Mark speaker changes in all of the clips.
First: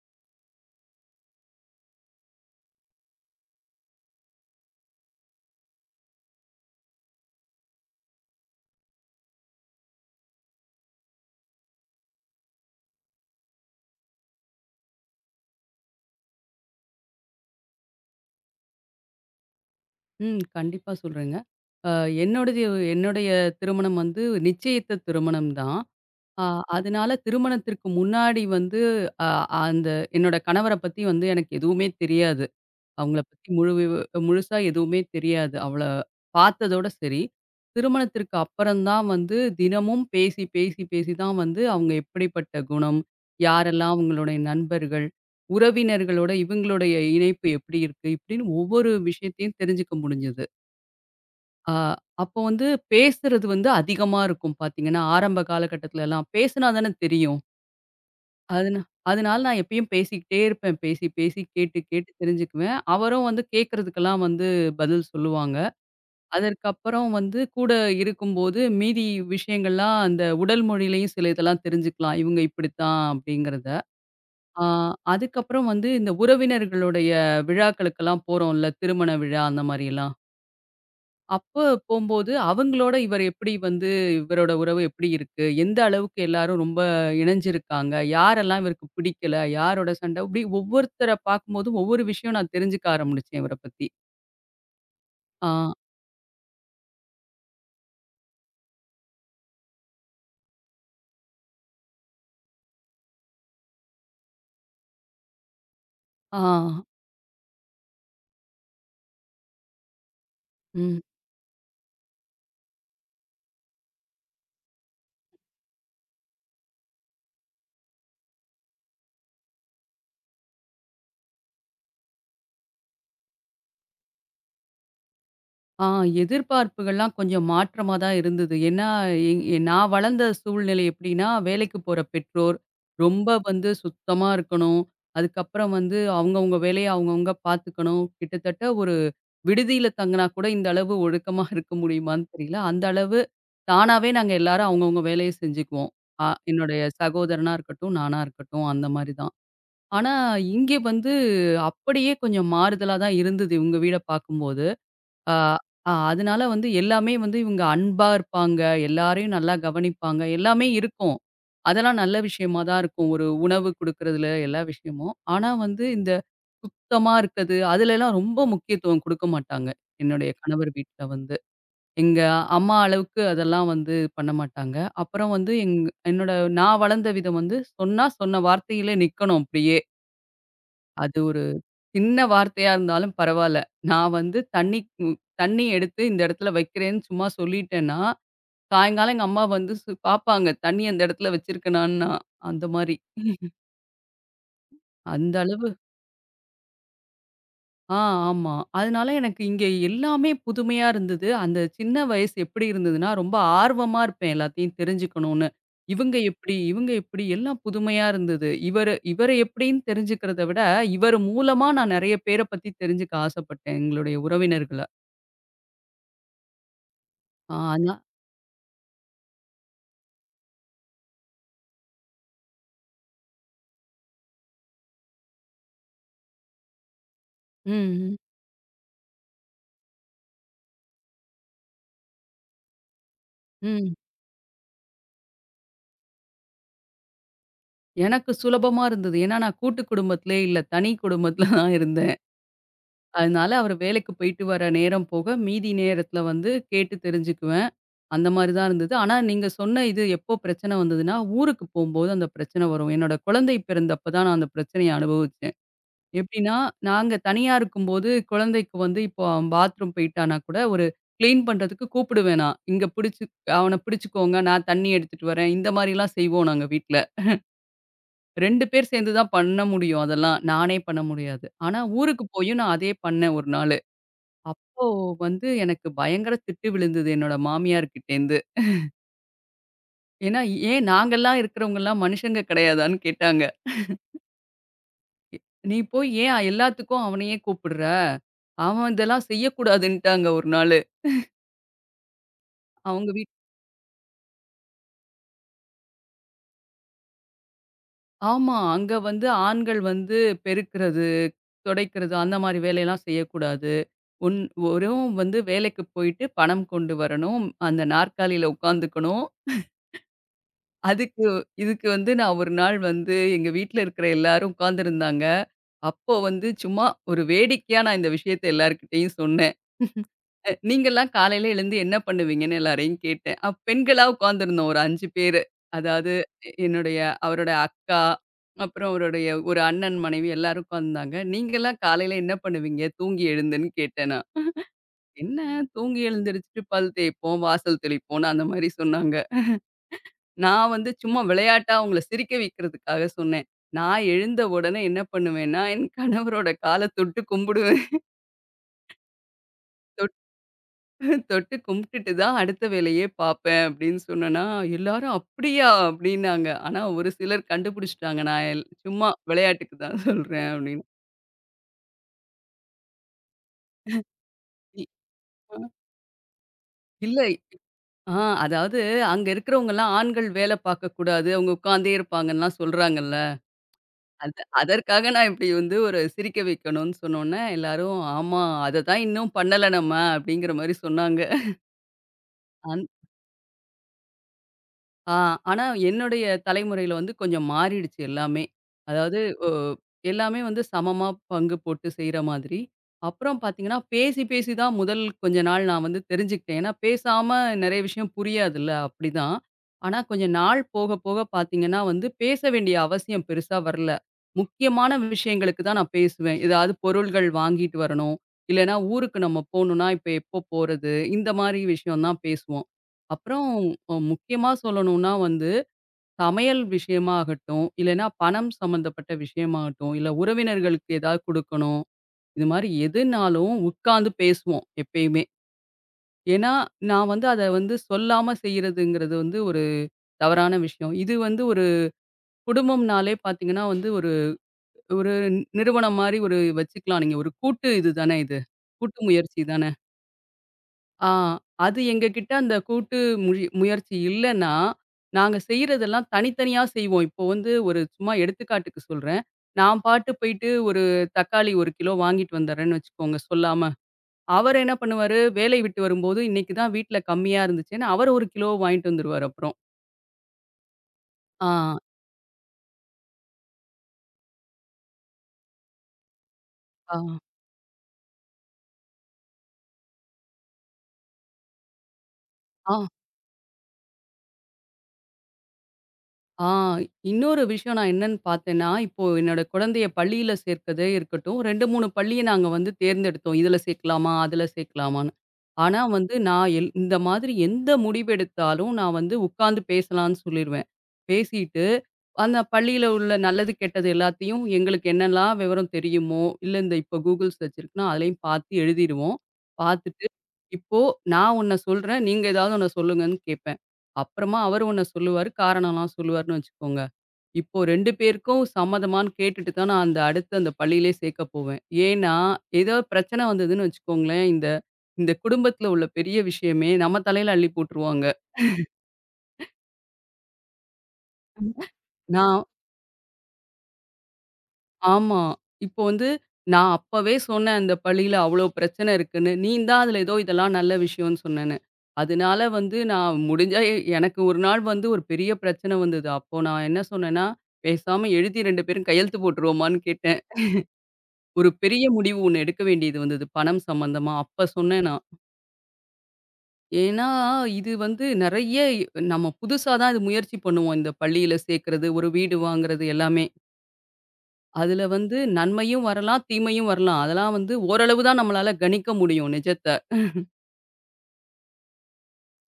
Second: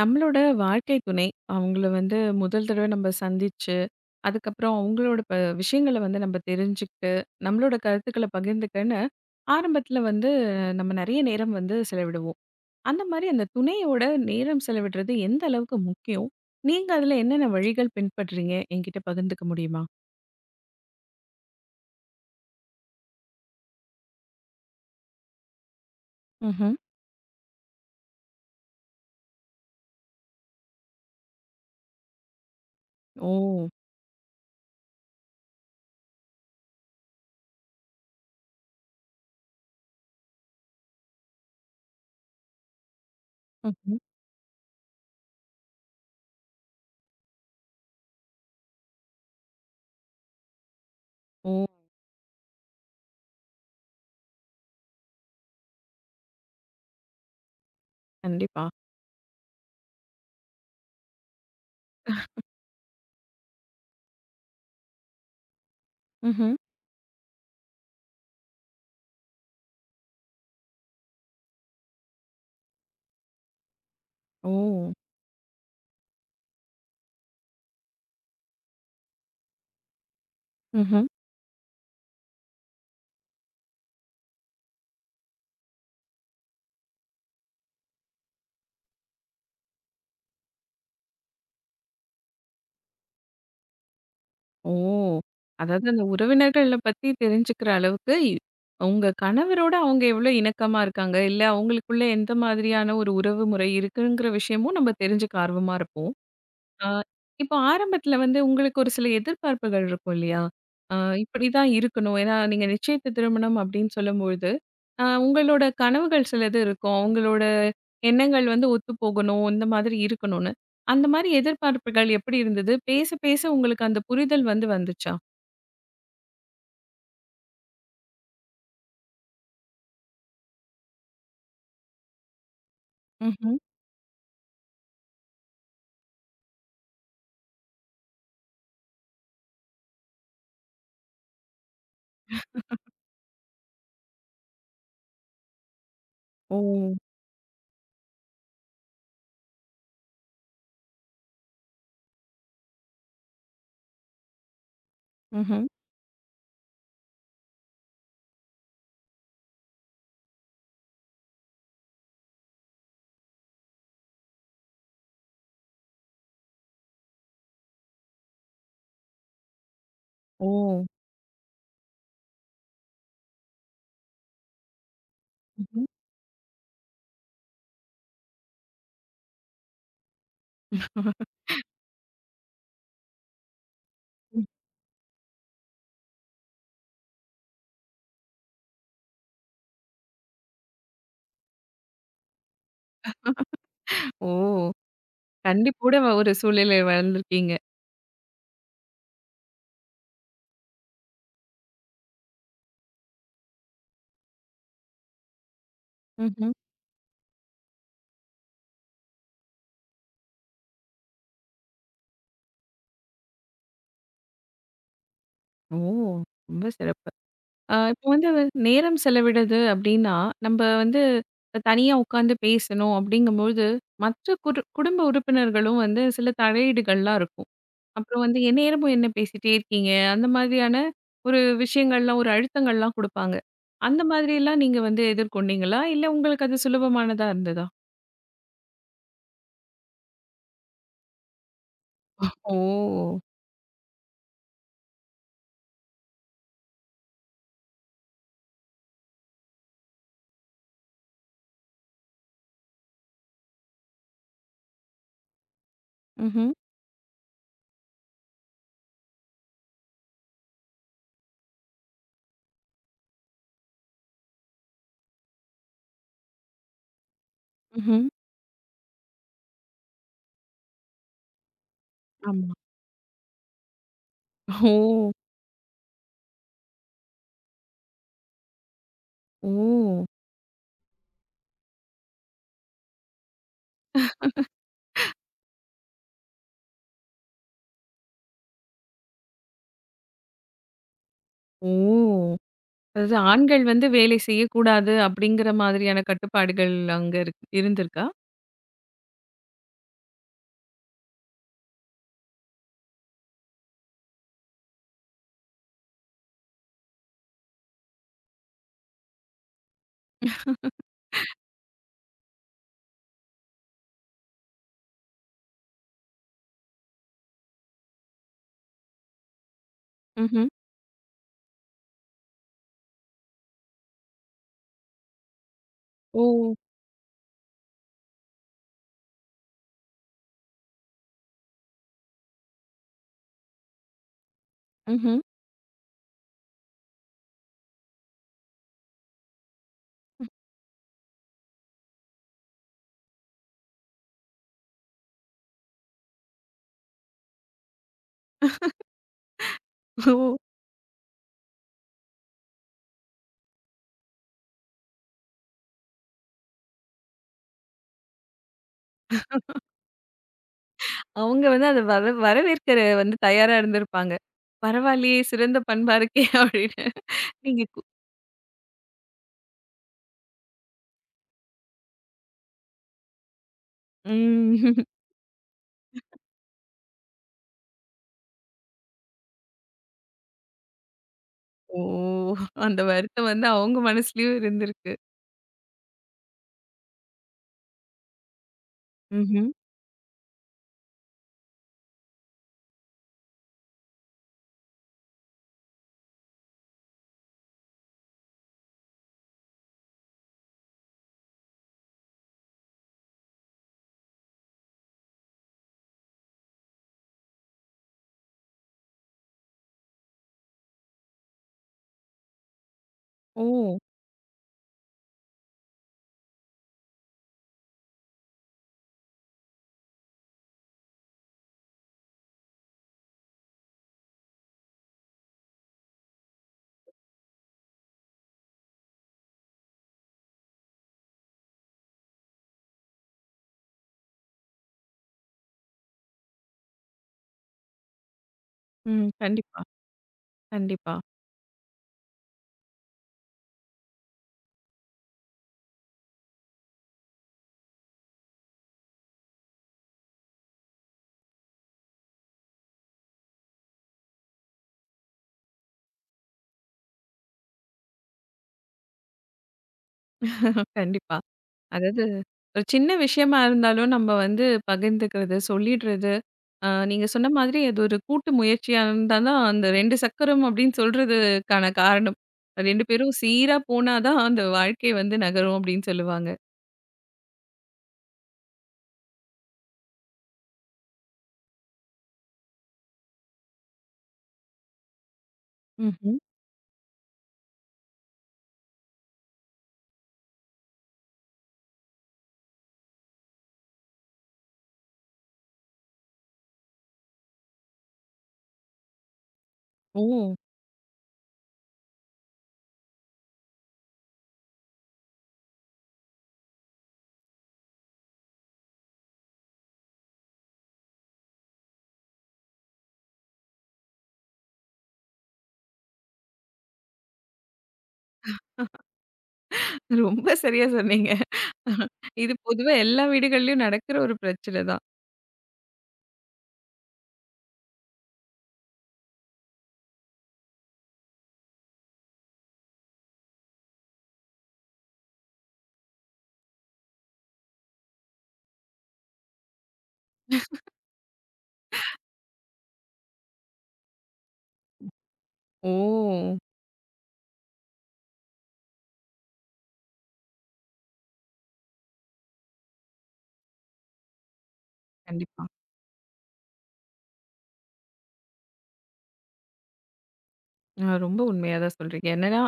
Speaker 1: நம்மளோட வாழ்க்கை துணை, அவங்கள வந்து முதல் தடவ நம்ம சந்திச்சு, அதுக்கப்புறம் அவங்களோட விஷயங்கள வந்து நம்ம தெரிஞ்சுக்கிட்டு, நம்மளோட கருத்துக்கள பகிர்ந்துக்கன்னு, ஆரம்பத்தில வந்து நம்ம நெறைய நேரம் வந்து செலவிடுவோம். அந்த மாரி அந்த துணையோட நேரம் செலவிடுறது எந்த அளவுக்கு முக்கியம்? நீங்க அதில என்னென்ன வழிகள் பின்பற்றீங்க? என்கிட்ட பகிர்ந்துக்க முடியுமா?
Speaker 2: ம். கண்டிப்பா சொல்றேங்க. அ என்னோடது என்னுடைய திருமணம் வந்து நிச்சயித்த திருமணம் தான். அ
Speaker 1: ம்ஹ்ம்.
Speaker 2: அதனால திருமணத்திற்கு முன்னாடி வந்து அ அந்த என்னோட கணவர பத்தி வந்து எனக்கு எதுவுமே தெரியாது. அவங்கள பத்தி
Speaker 1: ஓ!
Speaker 2: முழு விவ முழுசா எதுவுமே தெரியாது. அவள பார்த்ததோட சரி. திருமணத்திற்கு அப்புறம் தான் வந்து தினமும் பேசி, பேசி, பேசி தான் வந்து அவங்க எப்படிப்பட்ட குணம், யாரெல்லாம்
Speaker 1: ம்ஹ்ம்.
Speaker 2: அவங்களுடைய நண்பர்கள், உறவினர்களோட இவங்களுடைய இணைப்பு எப்படி இருக்கு? இப்படின்னு ஒவ்வொரு விஷயத்தையும் தெரிஞ்சுக்க முடிஞ்சது.
Speaker 1: ஓ!
Speaker 2: ஆ, அப்போ வந்து பேசுறது வந்து அதிகமா இருக்கும் பார்த்தீங்கன்னா, ஆரம்ப காலகட்டத்துல எல்லாம். பேசுனா தானே தெரியும்.
Speaker 1: கண்டிப்பா.
Speaker 2: அதுனா அதனால நான் எப்பயும் பேசிக்கிட்டே இருப்பேன். பேசி, பேசி, கேட்டு, கேட்டு தெரிஞ்சுக்குவேன். அவரும் வந்து கேட்கறதுக்கெல்லாம் வந்து பதில் சொல்லுவாங்க.
Speaker 1: ம்ஹ்ம்.
Speaker 2: அதற்கப்புறம் வந்து கூட இருக்கும்போது மீதி விஷயங்கள்லாம் அந்த உடல் மொழியிலயும் சில இதெல்லாம் தெரிஞ்சுக்கலாம். இவங்க இப்படித்தான் அப்படிங்கிறத. ஆ,
Speaker 1: ஓ!
Speaker 2: அதுக்கப்புறம் வந்து இந்த உறவினர்களுடைய விழாக்களுக்கெல்லாம் போறோம்ல, திருமண விழா அந்த மாரியெல்லாம். அப்ப போம்போது, அவங்களோட இவர் எப்படி வந்து இவரோட உறவு எப்படி இருக்கு? எந்த அளவுக்கு எல்லாரும் ரொம்ப இணஞ்சிருக்காங்க? யாரெல்லாம் இவருக்கு பிடிக்கல? யாரோட சண்டை? இப்படி ஒவ்வொருத்தர பார்க்கும்போதும், ஒவ்வொரு விஷயம் நான் தெரிஞ்சுக்க ஆரம்பிச்சேன் இவர பத்தி.
Speaker 1: ஓ!
Speaker 2: ஆ,
Speaker 1: அதாவது அந்த உறவினர்கள பத்தி தெரிஞ்சுக்கிற அளவுக்கு, உங்க கணவரோட அவங்க எவ்ளோ இணக்கமா இருக்காங்க, இல்ல அவங்களுக்குள்ள எந்த மாதிரியான ஒரு உறவு முறை இருக்குங்கிற விஷயமும் நம்ம தெரிஞ்சுக்க ஆர்வமா இருப்போம்.
Speaker 2: ஆ.
Speaker 1: ஆ இப்போ ஆரம்பத்துல வந்து உங்களுக்கு ஒரு சில எதிர்பார்ப்புகள் இருக்கும் இல்லையா? ஆ
Speaker 2: ம்.
Speaker 1: இப்படிதான் இருக்கணும். ஏன்னா நீங்க நிச்சயித்த திருமணம் அப்படின்னு சொல்லும்பொழுது, உங்களோட கனவுகள் சிலது இருக்கும். அவங்களோட எண்ணங்கள் வந்து ஒத்துப்போகணும், இந்த மாதிரி இருக்கணும்னு. அந்த மாதிரி எதிர்பார்ப்புகள் எப்படி இருந்தது? பேச பேச உங்களுக்கு அந்த புரிதல் வந்து வந்துச்சா?
Speaker 2: ஆ எதிர்பார்ப்புகள்லாம் கொஞ்சம் மாற்றமா தான் இருந்தது. ஏன்னா, எங் நான் வளர்ந்த சூழ்நிலை எப்படின்னா, வேலைக்கு போற பெற்றோர், ரொம்ப
Speaker 1: ம்ஹ்ம்.
Speaker 2: வந்து சுத்தமா இருக்கணும். அதுக்கப்புறம் வந்து அவங்கவங்க வேலைய அவங்கவங்க பார்த்துக்கணும். கிட்டத்தட்ட ஒரு விடுதியில தங்குனா கூட இந்த அளவு ஒழுக்கமா இருக்க முடியுமான்னு தெரியல. அந்த அளவு தானாவே நாங்க எல்லாரும் அவங்கவங்க வேலைய செஞ்சுக்குவோம்.
Speaker 1: ஓ!
Speaker 2: என்னுடைய சகோதரனா இருக்கட்டும், நானா இருக்கட்டும் அந்த மாரி தான். ஆனா, இங்கே வந்து அப்படியே கொஞ்சம் மாறுதலா தான் இருந்தது இவங்க வீட பார்க்கும்போது. ஆ,
Speaker 1: ம்ஹ்ம்.
Speaker 2: ஆ அதனால வந்து எல்லாமே வந்து இவங்க அன்பா இருப்பாங்க. எல்லாரையும் நல்லா கவனிப்பாங்க. எல்லாமே இருக்கும். அதெல்லாம் நல்ல விஷயமா தான் இருக்கும். ஒரு உணவு குடுக்குறதுல எல்லா விஷயமும். ஆனா வந்து இந்த சுத்தமா இருக்கிறது, அதுலலாம் ரொம்ப முக்கியத்துவம் குடுக்க மாட்டாங்க. என்னுடைய
Speaker 1: ஓ!
Speaker 2: கணவர் வீட்ல வந்து. எங்க அம்மா அளவுக்கு அதெல்லாம் வந்து பண்ண மாட்டாங்க. அப்புறம் வந்து எங்
Speaker 1: ம்ஹ்ம்.
Speaker 2: என்னோட நான் வளர்ந்த விதம் வந்து சொன்னா, சொன்ன வார்த்தையிலே நிக்கணும் அப்படியே. அது ஒரு சின்ன வார்த்தையா இருந்தாலும் பரவால்ல. நான் வந்து தண்ணி எடுத்து இந்த இடத்துல வைக்கிறேன்னு சும்மா சொல்லிட்டேன்னா, சாயங்காலம் எங்க அம்மா வந்து பார்ப்பாங்க. தண்ணி அந்த இடத்துல வச்சிருக்கனான்னா, அந்த மாரி.
Speaker 1: ஓ!
Speaker 2: அந்த அளவு
Speaker 1: கண்டிப்போட ஒரு சூழ்நிலையில வளர்ந்துருக்கீங்க.
Speaker 2: ஆ ஆமா. அதனால எனக்கு இங்க எல்லாமே புதுமையா இருந்தது. அந்த சின்ன வயசு எப்படி இருந்ததுன்னா, ரொம்ப ஆர்வமா இருப்பேன் எல்லாத்தையும் தெரிஞ்சுக்கணும்னு. இவங்க
Speaker 1: ம்ஹ்ம்.
Speaker 2: எப்படி, இவங்க எப்படி எல்லாம் புதுமையா இருந்தது. இவர எப்படின்னு தெரிஞ்சுக்கிறத விட, இவர் மூலமா நான் நெறைய பேர பத்தி தெரிஞ்சுக்க ஆசைப்பட்டேன், எங்களுடைய உறவினர்கள.
Speaker 1: ஓ! ரொம்ப சிறப்பு.
Speaker 2: ஆ. அதனால
Speaker 1: இப்போ வந்து நேரம் செலவிடுறது அப்டின்னா, நம்ப வந்து தனியா உட்காந்து பேசணும் அப்படிங்கும்போது, மற்ற குடும்ப உறுப்பினர்களும் வந்து சில தலையீடுகள்லாம் இருக்கும்.
Speaker 2: ம். ம்.
Speaker 1: அப்புறம் வந்து என் நேரமும் என்ன பேசிட்டே இருக்கீங்க? அந்த மாதிரியான ஒரு விஷயங்கள்லாம், ஒரு அழுத்தங்கள்லாம் குடுப்பாங்க.
Speaker 2: ம்.
Speaker 1: அந்த மாதிரிலாம் நீங்க வந்து எதிர்கொண்டீங்களா? இல்ல உங்களுக்கு அது சுலபமானதா இருந்ததா?
Speaker 2: எனக்கு சுலபமா இருந்தது. ஏன்னா நான் கூட்டு குடும்பத்திலே இல்ல, தனி குடும்பத்தில தான் இருந்தேன்.
Speaker 1: ஓ!
Speaker 2: அதனால அவரு வேலைக்கு போயிட்டு வர நேரம் போக, மீதி நேரத்தில வந்து கேட்டு தெரிஞ்சுக்குவேன். அந்த மாரி தான் இருந்தது. ஆனா நீங்க சொன்ன இது எப்போ பிரச்சனை வந்ததுன்னா, ஊருக்கு போம்போது அந்த பிரச்சனை வரும். என்னோட குழந்தை பிறந்தப்ப தான் நான் அந்த பிரச்சனைய அனுபவிச்சேன்.
Speaker 1: ம்ஹ்ம்,
Speaker 2: எப்படின்னா, நாங்க தனியா இருக்கும்போது குழந்தைக்கு வந்து இப்போ அவன் பாத்ரூம் போயிட்டான்னா கூட, ஒரு கிளீன் பண்றதுக்கு கூப்பிடுவேன் நான். இங்க பிடிச்சு அவன பிடிச்சுக்கோங்க, நான் தண்ணி எடுத்துட்டு வரேன். இந்த மாரிலாம் செய்வோம் நாங்க வீட்ல.
Speaker 1: ம்ஹ்ம்.
Speaker 2: 2 பேர் சேர்ந்து தான் பண்ண முடியும் அதெல்லாம். நானே பண்ண முடியாது. ஆனா ஊருக்கு
Speaker 1: ஆமா.
Speaker 2: போயும் நான் அதே பண்ணேன் ஒரு நாளு. அப்போ
Speaker 1: ஓ!
Speaker 2: வந்து எனக்கு பயங்கர திட்டு விழுந்தது என்னோட மாமியார்கிட்டேருந்து.
Speaker 1: ஓ!
Speaker 2: ஏன்னா, "ஏன் நாங்கலாம் இருக்கிறவங்கலாம் மனுஷங்க கிடையாதான்னு?" கேட்டாங்க. "எ- "நீ போய் ஏன் எல்லாத்துக்கும் அவனையே கூப்பிடுற? அவன் இதெல்லாம் செய்யக்கூடாதுன்ட்டாங்க" ஒரு நாளு.
Speaker 1: ஓ!
Speaker 2: அவங்க
Speaker 1: அதாவது
Speaker 2: வீ
Speaker 1: ஆண்கள் வந்து வேலை செய்யக்கூடாது அப்படிங்கிற மாதிரியான கட்டுப்பாடுகள் அங்க இருந்திருக்கா?
Speaker 2: ஆமா. அங்க வந்து ஆண்கள் வந்து பெருக்குறது, துடைக்கிறது அந்த மாரி வேலையெல்லாம் செய்யக்கூடாது. ஒன் வெறும் வந்து வேலைக்கு போயிட்டு பணம் கொண்டு வரணும். அந்த நாற்காலியில உட்காந்துக்கணும். அதுக்கு இதுக்கு வந்து நான் ஒரு நாள் வந்து எங்க வீட்ல இருக்கிற எல்லாரும் உட்கார்ந்திருந்தாங்க. அப்போ வந்து சும்மா ஒரு வேடிக்கையா நான் இந்த விஷயத்த எல்லார்கிட்டயும் சொன்னேன்.
Speaker 1: ம்ஹ்ம்.
Speaker 2: நீங்கலாம் காலையில எழுந்து என்ன பண்ணுவீங்கன்னு எல்லாரையும் கேட்டேன். அப் பெண்களா உட்காந்துருந்தோம் ஒரு 5 பேரு. அதாவது
Speaker 1: ஓ!
Speaker 2: என்னுடைய அவரோட அக்கா, அப்புறம் அவருடைய ஒரு அண்ணன், மனைவி எல்லாரும் உட்காந்துருந்தாங்க. "நீங்கலாம் காலையில என்ன பண்ணுவீங்க தூங்கி எழுந்துன்னு?" கேட்டேன் நான்.
Speaker 1: ம்ஹ்ம்.
Speaker 2: "என்ன தூங்கி எழுந்திரிச்சுட்டு பல் தேய்ப்போம், வாசல் தெளிப்போம்ன்னு" அந்த மாரி சொன்னாங்க. நான் வந்து சும்மா விளையாட்டா அவங்கள சிரிக்க வைக்கிறதுக்காக சொன்னேன். நான் எழுந்த உடனே என்ன பண்ணுவேன்னா, என் கணவரோட கால தொட்டு கும்பிடுவேன்.
Speaker 1: ஓ!
Speaker 2: தொட்டு கும்பிட்டுட்டு தான் அடுத்த வேலையே பார்ப்பேன் அப்படின்னு சொன்னேன்னா, எல்லாரும் அப்படியா அப்படின்னாங்க. ஆனா ஒரு சிலர் கண்டுபிடிச்சுட்டாங்க. நான் எல் சும்மா விளையாட்டுக்கு தான் சொல்றேன் அப்படின்னு.
Speaker 1: அவங்க வந்து அத வர வரவேற்கிற வந்து தயாரா இருந்திருப்பாங்க.
Speaker 2: இ
Speaker 1: பரவாயில்லையே! சிறந்த
Speaker 2: அ
Speaker 1: பண்பா இருக்கே அப்படின்னு.
Speaker 2: இல்ல.
Speaker 1: நீங்க
Speaker 2: ஆ அதாவது அங்க இருக்கிறவங்கலாம் ஆண்கள் வேலை பார்க்கக்கூடாது. அவங்க உட்காந்தே இருப்பாங்கன்லாம் சொல்றாங்கல்ல. அது
Speaker 1: ம்.
Speaker 2: அதற்காக நான் இப்படி வந்து ஒரு சிரிக்க வைக்கணும்னு சொன்னோனே, எல்லாரும் ஆமா அததான் இன்னும் பண்ணல நம்ம அப்படிங்கிற மாரி சொன்னாங்க.
Speaker 1: ஓ! அந்த வருத்தம் வந்து அவங்க மனசுலயும் இருந்திருக்கு.
Speaker 2: ஆ, ஆனா என்னுடைய தலைமுறையில வந்து கொஞ்சம் மாறிடுச்சு எல்லாமே. அதாவது
Speaker 1: ம்ஹ்ம்.
Speaker 2: ஒ எல்லாமே வந்து சமமா பங்கு போட்டு செய்ற மாதிரி. அப்புறம் பார்த்தீங்கன்னா, பேசி பேசி தான் முதல் கொஞ்ச நாள் நான் வந்து தெரிஞ்சுக்கிட்டேன். ஏன்னா பேசாம நெறைய விஷயம் புரியாதுல்ல அப்படிதான். ஆனா கொஞ்ச நாள் போக போக பார்த்தீங்கன்னா வந்து, பேச வேண்டிய அவசியம் பெருசா வரல. முக்கியமான விஷயங்களுக்கு தான் நான் பேசுவேன். ஏதாவது பொருள்கள் வாங்கிட்டு வரணும், இல்லைன்னா ஊருக்கு நம்ம போணும்னா, இப்ப எப்போ போறது? இந்த மாரி விஷயம் தான் பேசுவோம். அப்புறம்
Speaker 1: ஓ!
Speaker 2: முக்கியமா சொல்லணும்னா வந்து, சமையல் விஷயமா ஆகட்டும், இல்லன்னா பணம் சம்மந்தப்பட்ட விஷயமாகட்டும், இல்ல உறவினர்களுக்கு ஏதாவது குடுக்கணும். இது மாரி எதுனாலும் உட்கார்ந்து பேசுவோம் எப்பயுமே. ஏன்னா, நான் வந்து அத வந்து சொல்லாம செய்றதுங்கிறது வந்து ஒரு தவறான விஷயம். இது வந்து ஒரு குடும்பம்னாலே பார்த்தீங்கன்னா வந்து ஒரு ஒரு நிறுவனம் மாரி ஒரு வச்சுக்கலாம். நீங்க ஒரு கூட்டு இது தானே இது. கூட்டு
Speaker 1: ம்.
Speaker 2: முயற்சி
Speaker 1: கண்டிப்பா,
Speaker 2: தானே.
Speaker 1: கண்டிப்பா,
Speaker 2: ஆ. அது எங்ககிட்ட அந்த கூட்டு முயற்சி இல்லன்னா, நாங்க செய்றதெல்லாம் தனித்தனியா செய்வோம். இப்போ வந்து ஒரு சும்மா எடுத்துக்காட்டுக்கு சொல்றேன். நான் பாட்டு போயிட்டு ஒரு தக்காளி 1 கிலோ வாங்கிட்டு வந்துர்றேன்னு வச்சுக்கோங்க சொல்லாம. அவர் என்ன பண்ணுவாரு, வேலை விட்டு வரும்போது, "இன்னைக்கு தான் வீட்ல கம்மியா இருந்துச்சுன்னு" அவர் 1 கிலோ வாங்கிட்டு வந்துருவாரு அப்புறம்.
Speaker 1: கண்டிப்பா.
Speaker 2: ஆ,
Speaker 1: அதாவது, ஒரு சின்ன விஷயமா இருந்தாலும் நம்ம வந்து பகிர்ந்துக்கிறது, சொல்லிடுறது.
Speaker 2: ஆ,
Speaker 1: நீங்க சொன்ன மாதிரி அது ஒரு கூட்டு முயற்சியா இருந்தா தான், அந்த 2 சக்கரம் அப்டின்னு சொல்றதுக்கான காரணம்.
Speaker 2: ஆ.
Speaker 1: 2 பேரும் சீரா போனா தான் அந்த வாழ்க்கை வந்து நகரும் அப்டின்னு சொல்லுவாங்க.
Speaker 2: ஆ இன்னொரு விஷயம் நான் என்னன்னு பார்த்தேன்னா, இப்போ என்னோட குழந்தைய பள்ளியில சேர்க்கதே இருக்கட்டும், 2, 3 பள்ளிய நாங்க வந்து தேர்ந்தெடுத்தோம். இதுல சேர்க்கலாமா? அதுல சேர்க்கலாமான்னு. ஆனா வந்து
Speaker 1: ம்ஹ்ம்.
Speaker 2: நான் எல் இந்த மாதிரி எந்த முடிவெடுத்தாலும் நான் வந்து உட்கார்ந்து பேசலான்னு சொல்லிருவேன். பேசிட்டு, அந்த பள்ளியில உள்ள நல்லது, கெட்டது எல்லாத்தையும் எங்களுக்கு என்னலாம் விவரம் தெரியுமோ, இல்ல இந்த இப்போ Google சர்ச் இருக்குன்னா, அதுலயும் பார்த்து எழுதிருவோம்.
Speaker 1: ஓ!
Speaker 2: பார்த்துட்டு, இப்போ நான் ஒண்ண சொல்றேன், நீங்க ஏதாவது ஒண்ண சொல்லுங்கன்னு கேப்பேன். அப்புறமா அவரு ஒண்ண சொல்லுவாரு, காரணம்லாம் சொல்லுவாருன்னு வச்சுக்கோங்க. இப்போ 2 பேருக்கும் சம்மதமான்னு கேட்டுட்டு தான் நான் அந்த அடுத்து அந்த பள்ளியிலே சேர்க்க போவேன். ஏன்னா, ஏதோ பிரச்சனை வந்ததுன்னு வச்சுக்கோங்களேன், இந்த இந்த குடும்பத்தில உள்ள பெரிய விஷயமே நம்ம தலையில அள்ளி போட்டுருவாங்க.
Speaker 1: ரொம்ப சரியா சொன்னீங்க. இது
Speaker 2: நான்
Speaker 1: பொதுவா எல்லா வீடுகள்லயும் நடக்கிற ஒரு பிரச்சனை தான்.
Speaker 2: ஆமா. இப்போ வந்து நான் அப்பவே சொன்னேன், அந்த பள்ளியில அவ்ளோ பிரச்சனை இருக்குன்னு. நீ தான் அதில ஏதோ இதெல்லாம் நல்ல விஷயம்னு சொன்னேன்னு. அதனால வந்து நான் முடிஞ்சா எ எனக்கு ஒரு நாள் வந்து ஒரு பெரிய பிரச்சனை வந்தது. அப்போ நான் என்ன சொன்னேன்னா, பேசாம எழுதி 2 பேரும் கையெழுத்து போட்டுருவோமான்னு கேட்டேன். ஒரு பெரிய முடிவு ஒண்ணு எடுக்க வேண்டியது வந்தது. பணம் சம்மந்தமா. அப்ப சொன்னேன் நான்.
Speaker 1: ஓ!
Speaker 2: ஏன்னா, இது வந்து நெறைய நம்ம புதுசா தான் இது முயற்சி பண்ணுவோம். இந்த பள்ளியில சேர்க்கறது, ஒரு வீடு வாங்குறது எல்லாமே. அதுல வந்து
Speaker 1: கண்டிப்பா.
Speaker 2: நன்மையும் வரலாம், தீமையும் வரலாம். அதெல்லாம் வந்து ஓரளவு தான் நம்மளால கணிக்க முடியும் நிஜத்த.
Speaker 1: ரொம்ப உண்மையா தான் சொல்றீங்க. என்னன்னா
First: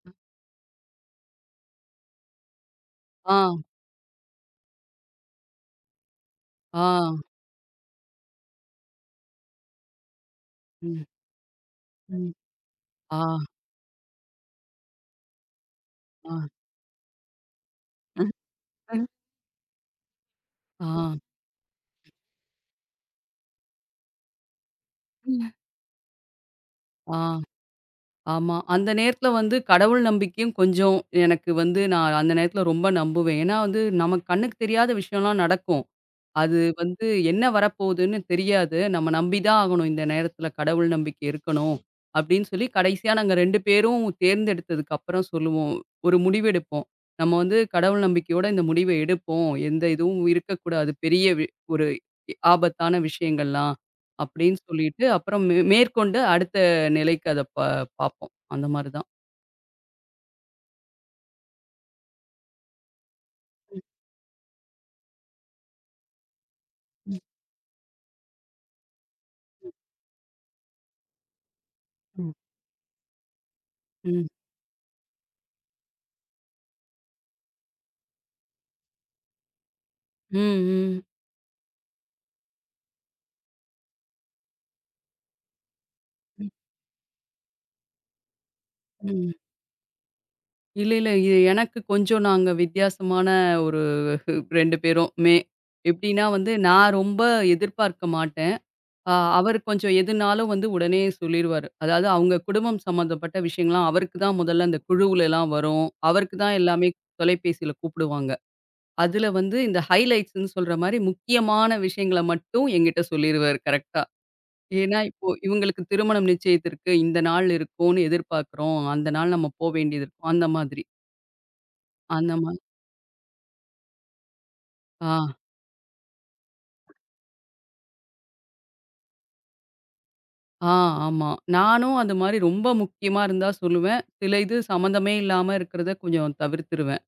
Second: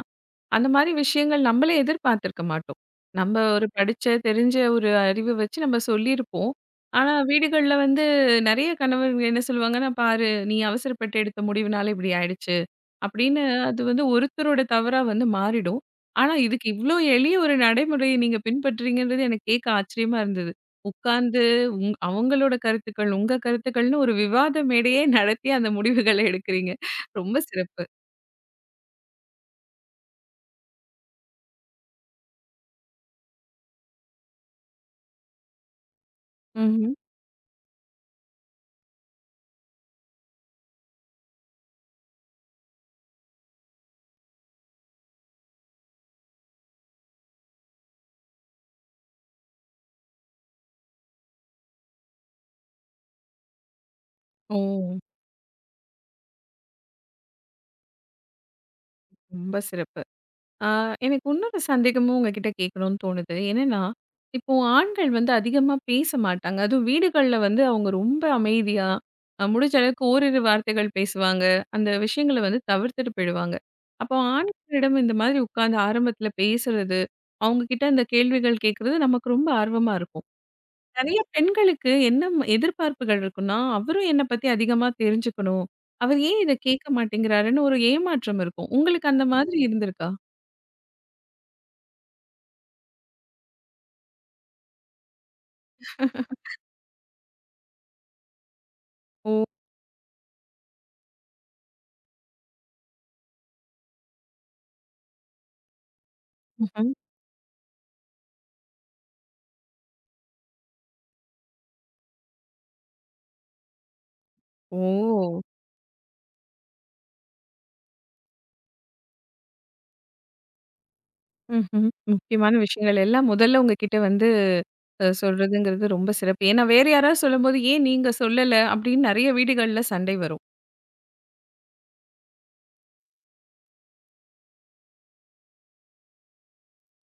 Speaker 1: அந்த மாரி விஷயங்கள் நம்மளே எதிர்பார்த்திருக்க மாட்டோம்.
Speaker 2: ஆ,
Speaker 1: நம்ம ஒரு படிச்ச, தெரிஞ்ச ஒரு அறிவு வச்சு நம்ம சொல்லியிருப்போம்.
Speaker 2: ஆ,
Speaker 1: ஆனா வீடுகள்ல வந்து நெறைய கணவர்கள் என்ன சொல்லுவாங்கன்னா, "பாரு நீ
Speaker 2: ம்,
Speaker 1: அவசரப்பட்டு எடுத்த முடிவுனால இப்படி
Speaker 2: ம்.
Speaker 1: ஆயிடுச்சு."
Speaker 2: ஆ,
Speaker 1: அப்படின்னு அது வந்து ஒருத்தரோட தவறா வந்து மாறிடும். ஆனா
Speaker 2: ஆ,
Speaker 1: இதுக்கு இவ்ளோ எளிய ஒரு நடைமுறைய நீங்க பின்பற்றீங்கன்றது எனக்கு கேட்க ஆச்சரியமா இருந்தது.
Speaker 2: ஆ,
Speaker 1: உட்கார்ந்து அவங்களோட கருத்துக்கள், உங்க கருத்துக்கள்னு ஒரு விவாத மேடையே நடத்தி அந்த முடிவுகள எடுக்கிறீங்க. ரொம்ப
Speaker 2: ஆ,
Speaker 1: சிறப்பு.
Speaker 2: ஆமா. அந்த நேரத்துல வந்து கடவுள் நம்பிக்கையும் கொஞ்சம் எனக்கு வந்து நான் அந்த நேரத்துல ரொம்ப நம்புவேன். ஏன்னா வந்து நமக்கு கண்ணுக்கு தெரியாத விஷயம்லாம் நடக்கும். அது
Speaker 1: ம்ஹ்ம்.
Speaker 2: வந்து என்ன வரப்போகுதுன்னு தெரியாது. நம்ம நம்பி தான் ஆகணும். இந்த நேரத்தில கடவுள் நம்பிக்கை இருக்கணும். அப்படின்னு சொல்லி கடைசியா நாங்க 2 பேரும் தேர்ந்தெடுத்ததுக்கு அப்புறம் சொல்லுவோம். ஒரு முடிவெடுப்போம். நம்ம வந்து கடவுள் நம்பிக்கையோட இந்த முடிவ எடுப்போம். எந்த இதுவும் இருக்கக்கூடாது. பெரிய வி ஒரு ஆபத்தான விஷயங்கள்லாம்
Speaker 1: ஓ!
Speaker 2: அப்படின்னு சொல்லிட்டு அப்புறம் மேற்கொண்டு அடுத்த நிலைக்கு அத பார்ப்போம். அந்த மாரி தான்.
Speaker 1: ரொம்ப சிறப்பு. ஆ, எனக்கு இன்னொரு சந்தேகமும் உங்ககிட்ட கேட்கணும்னு தோணுது. என்னன்னா, இப்போ ஆண்கள் வந்து அதிகமா பேச மாட்டாங்க. அதுவும்
Speaker 2: ம்.
Speaker 1: வீடுகள்ல வந்து அவங்க ரொம்ப அமைதியா, முடிஞ்ச அளவுக்கு ஓரிரு வார்த்தைகள் பேசுவாங்க. அந்த
Speaker 2: ம்.
Speaker 1: விஷயங்கள வந்து தவிர்த்துட்டு போயிடுவாங்க. அப்போ
Speaker 2: ம்.
Speaker 1: ஆண்களிடம் இந்த மாதிரி உட்கார்ந்து ஆரம்பத்தில பேசுறது, அவங்க கிட்ட அந்த கேள்விகள் கேட்கறது நமக்கு ரொம்ப ஆர்வமா இருக்கும்.
Speaker 2: ம். ம்.
Speaker 1: நெறைய பெண்களுக்கு என்ன எதிர்பார்ப்புகள் இருக்குன்னா, அவரும் என்ன பத்தி அதிகமா தெரிஞ்சுக்கணும். அவர் ஏன்
Speaker 2: ம்.
Speaker 1: இத கேட்க மாட்டேங்கிறாருன்னு ஒரு ஏமாற்றம் இருக்கும். உங்களுக்கு அந்த
Speaker 2: ம்.
Speaker 1: மாதிரி இருந்திருக்கா?
Speaker 2: இல்ல, இல்ல. இது எனக்கு கொஞ்சம் நாங்க வித்தியாசமான ஒரு 2 பேருமே. எப்படின்னா வந்து நான் ரொம்ப எதிர்பார்க்க மாட்டேன். அ
Speaker 1: ஓ!
Speaker 2: அவர் கொஞ்சம் எதுனாலும் வந்து உடனே சொல்லிருவாரு. அதாவது அவங்க குடும்பம் சம்மந்தப்பட்ட விஷயங்கள்லாம் அவருக்கு தான் முதல்ல அந்த குழுவுலலாம் வரும். அவருக்கு தான் எல்லாமே
Speaker 1: ம்ஹ்ம்.
Speaker 2: தொலைபேசியில கூப்பிடுவாங்க. அதுல வந்து இந்த ஹைலைட்ஸ்ன்னு சொல்ற மாரி முக்கியமான விஷயங்கள மட்டும் என்கிட்ட சொல்லிருவாரு கரெக்ட்டா. ஏன்னா இப்போ
Speaker 1: ஓ!
Speaker 2: இவங்களுக்கு திருமணம் நிச்சயித்திருக்கு. இந்த நாள் இருக்கும்னு எதிர்பார்க்கிறோம். அந்த நாள் நம்ம போ வேண்டியது இருக்கும். அந்த மாதிரி.
Speaker 1: ம்ஹ்ம்.
Speaker 2: அந்த மா
Speaker 1: முக்கியமான விஷயங்கள் எல்லாம் முதல்ல உங்ககிட்ட வந்து
Speaker 2: ஆ,
Speaker 1: சொல்றதுங்கிறது ரொம்ப சிறப்பு. ஏன்னா வேற யாராவது சொல்லும்போது, "ஏன் நீங்க சொல்லல?" அப்படின்னு நெறைய வீடுகள்ல சண்டை வரும்.
Speaker 2: ஆ, ஆமா. நானும் அது மாரி ரொம்ப முக்கியமா இருந்தா சொல்லுவேன். சில இது சம்மந்தமே இல்லாம இருக்கிறத கொஞ்சம் தவிர்த்துருவேன்.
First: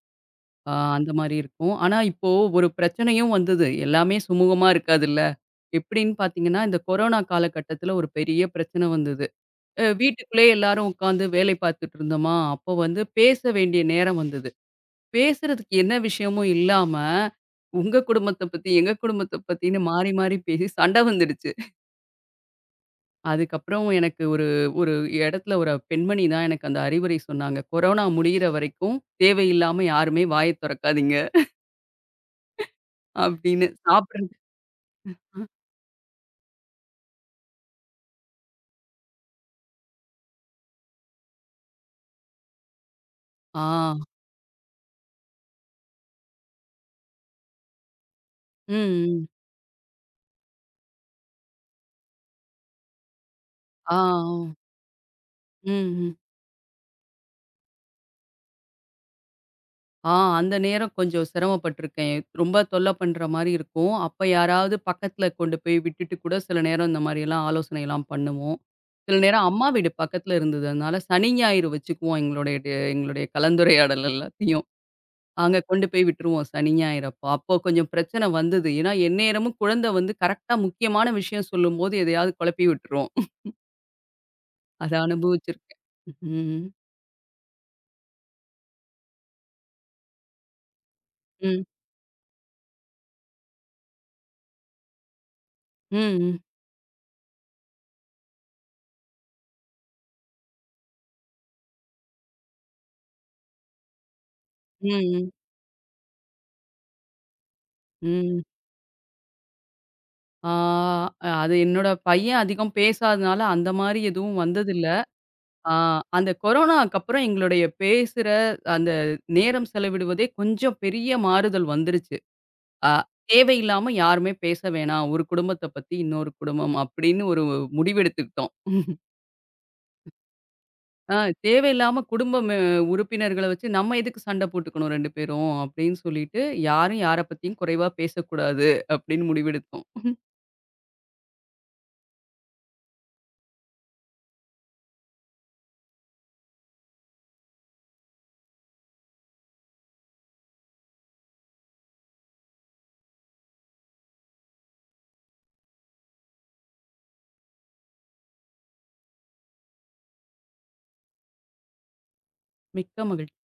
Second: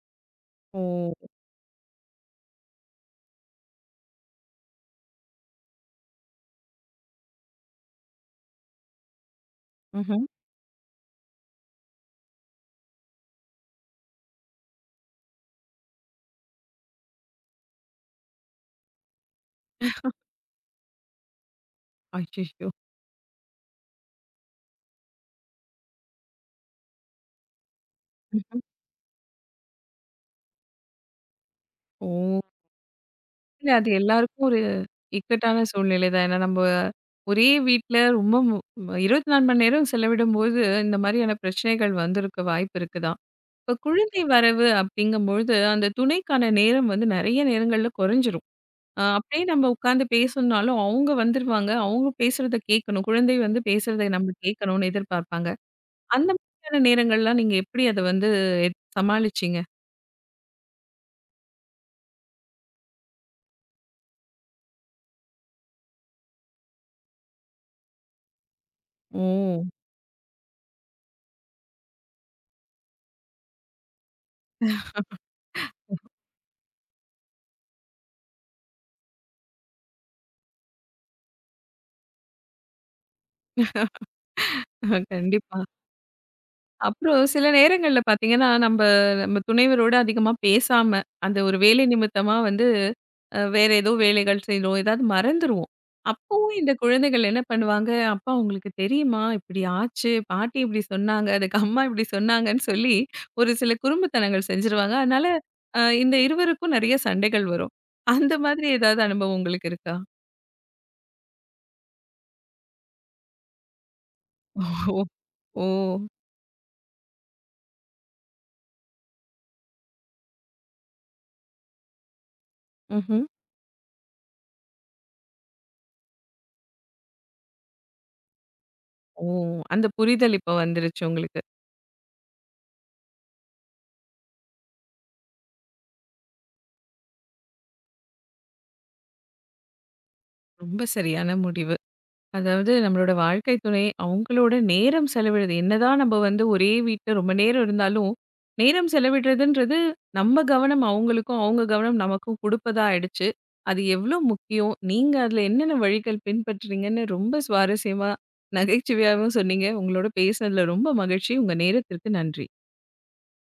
Speaker 2: ஆ
Speaker 1: ஓ!
Speaker 2: அந்த மாரி இருக்கும். ஆனா, இப்போ ஒரு பிரச்சனையும் வந்தது. எல்லாமே சுமூகமா இருக்காதுல்ல. எப்படின்னு பார்த்தீங்கன்னா, இந்த கொரோனா காலகட்டத்தில ஒரு பெரிய பிரச்சனை வந்தது.
Speaker 1: ம்ஹ்ம்.
Speaker 2: வீட்டுக்குள்ளேயே எல்லாரும் உட்காந்து வேலை பார்த்துட்டு இருந்தோமா, அப்போ வந்து பேச வேண்டிய நேரம் வந்தது. பேசுறதுக்கு என்ன விஷயமும் இல்லாம, உங்க குடும்பத்த பத்தி, எங்க குடும்பத்த பத்தின்னு மாறி மாறி பேசி சண்டை வந்துடுச்சு.
Speaker 1: அச்சச்சோ!
Speaker 2: அதுக்கப்புறம் எனக்கு ஒரு ஒரு இடத்துல ஒரு பெண்மணி தான் எனக்கு அந்த அறிவுரை சொன்னாங்க. "கொரோனா முடியிற வரைக்கும் தேவையில்லாம யாருமே வாய தொறக்காதீங்க"
Speaker 1: ஓ!
Speaker 2: அப்படின்னு.
Speaker 1: இல்ல அது
Speaker 2: சாப்பிடுறது
Speaker 1: எல்லாருக்கும் ஒரு இக்கட்டான சூழ்நிலை தான். ஏன்னா நம்ம ஒரே வீட்ல ரொம்ப 24 மணி நேரம் செலவிடும்போது, இந்த மாதிரியான பிரச்சனைகள் வந்திருக்க வாய்ப்பு இருக்கு தான். இப்ப
Speaker 2: ஆ,
Speaker 1: குழந்தை வரவு அப்படிங்கும்பொழுது, அந்த துணைக்கான நேரம் வந்து நெறைய நேரங்கள்ல குறைஞ்சிரும்.
Speaker 2: ம், ம்.
Speaker 1: அப்படியே நம்ம உட்காந்து பேசணும்னாலும், அவங்க வந்துருவாங்க. அவங்க பேசுறத கேட்கணும். குழந்தை வந்து
Speaker 2: ஆ,
Speaker 1: பேசுறத நம்ம
Speaker 2: ஓ,
Speaker 1: கேட்கணும்னு எதிர்பார்ப்பாங்க.
Speaker 2: ம், ம்.
Speaker 1: அந்த மாதிரியான நேரங்கள்லாம் நீங்க எப்படி அத வந்து சமாளிச்சீங்க?
Speaker 2: ஆ அந்த நேரம் கொஞ்சம் சிரமப்பட்டுருக்கேன். ரொம்ப தொல்ல பண்ற மாரி இருக்கும். அப்ப யாராவது பக்கத்துல கொண்டு போய் விட்டுட்டு கூட சில நேரம் இந்த மாரியெல்லாம் ஆலோசனைலாம் பண்ணுவோம். சில
Speaker 1: ஓ!
Speaker 2: நேரம் அம்மா வீடு பக்கத்துல இருந்தது. அதனால சனி, ஞாயிறு வச்சுக்குவோம் எங்களுடைய எங்களுடைய கலந்துரையாடல் எல்லாத்தையும். அங்க கொண்டு போய் விட்டுருவோம் சனி, ஞாயிறு அப்போ. அப்போ கொஞ்சம் பிரச்சனை வந்தது. ஏன்னா, எந்நேரமும் குழந்தை வந்து கரெக்ட்டா முக்கியமான விஷயம் சொல்லும்போது, எதையாவது குழப்பி விட்டுரும். அத
Speaker 1: கண்டிப்பா.
Speaker 2: அனுபவிச்சிருக்கேன். ம்.
Speaker 1: அப்புறம் சில நேரங்கள்ல பார்த்தீங்கன்னா, நம்ப நம்ம துணைவரோட அதிகமா பேசாம, அந்த ஒரு
Speaker 2: ம்.
Speaker 1: வேலை நிமித்தமா வந்து வேற ஏதோ வேலைகள் செய்றோம். ஏதாவது மறந்துருவோம்.
Speaker 2: ம். ம்.
Speaker 1: அப்பவும் இந்த குழந்தைகள் என்ன பண்ணுவாங்க, "அப்பா உங்களுக்கு தெரியுமா? இப்படி ஆச்சு. பாட்டி இப்படி சொன்னாங்க. அதுக்கு அம்மா இப்படி சொன்னாங்கன்னு" சொல்லி ஒரு சில குறும்புத்தனங்கள்
Speaker 2: ம்.
Speaker 1: செஞ்சுருவாங்க. அதனால
Speaker 2: ம்.
Speaker 1: இந்த இருவருக்கும் நெறைய சண்டைகள் வரும். அந்த
Speaker 2: ம்.
Speaker 1: மாதிரி ஏதாவது அனுபவம் உங்களுக்கு இருக்கா?
Speaker 2: ஆ அது என்னோட பையன் அதிகம் பேசாதனால, அந்த மாரி எதுவும் வந்ததில்ல.
Speaker 1: ஓ! ஓ!
Speaker 2: ஆ அந்த கொரோனாக்கு அப்புறம் எங்களுடைய பேசுற அந்த நேரம் செலவிடுவதே கொஞ்சம் பெரிய மாறுதல் வந்துருச்சு. அ
Speaker 1: ம்ஹ்ம்.
Speaker 2: தேவையில்லாம யாருமே பேச வேணாம். ஒரு குடும்பத்த பத்தி இன்னொரு குடும்பம் அப்படின்னு ஒரு முடிவெடுத்துக்கிட்டோம்.
Speaker 1: ஓ! அந்த புரிதல் இப்ப வந்துருச்சு
Speaker 2: ஆ
Speaker 1: உங்களுக்கு.
Speaker 2: தேவையில்லாம குடும்பம் உறுப்பினர்கள வச்சு நம்ம எதுக்கு சண்ட போட்டுக்கணும் 2 பேரும் அப்படின்னு சொல்லிட்டு, யாரும் யார பத்தியும் குறைவா பேசக்கூடாது அப்படின்னு முடிவெடுத்தோம்.
Speaker 1: ரொம்ப சரியான முடிவு. அதாவது நம்மளோட வாழ்க்கை துணை அவங்களோட நேரம் செலவிடுறது என்னதான் நம்ம வந்து ஒரே வீட்டில் ரொம்ப நேரம் இருந்தாலும் நேரம் செலவிடுறதுன்றது நம்ம கவனம் அவங்களுக்கும் அவங்க கவனம் நமக்கும் கொடுப்பதா ஆயிடுச்சு. அது எவ்வளோ முக்கியம் நீங்கள் அதில் என்னென்ன வழிகள் பின்பற்றுறீங்கன்னு ரொம்ப சுவாரஸ்யமாக நகைச்சுவையாகவும் சொன்னீங்க. உங்களோட பேசுனதில் ரொம்ப மகிழ்ச்சி. உங்கள் நேரத்திற்கு நன்றி.
Speaker 2: மிக்க மகிழ்ச்சி.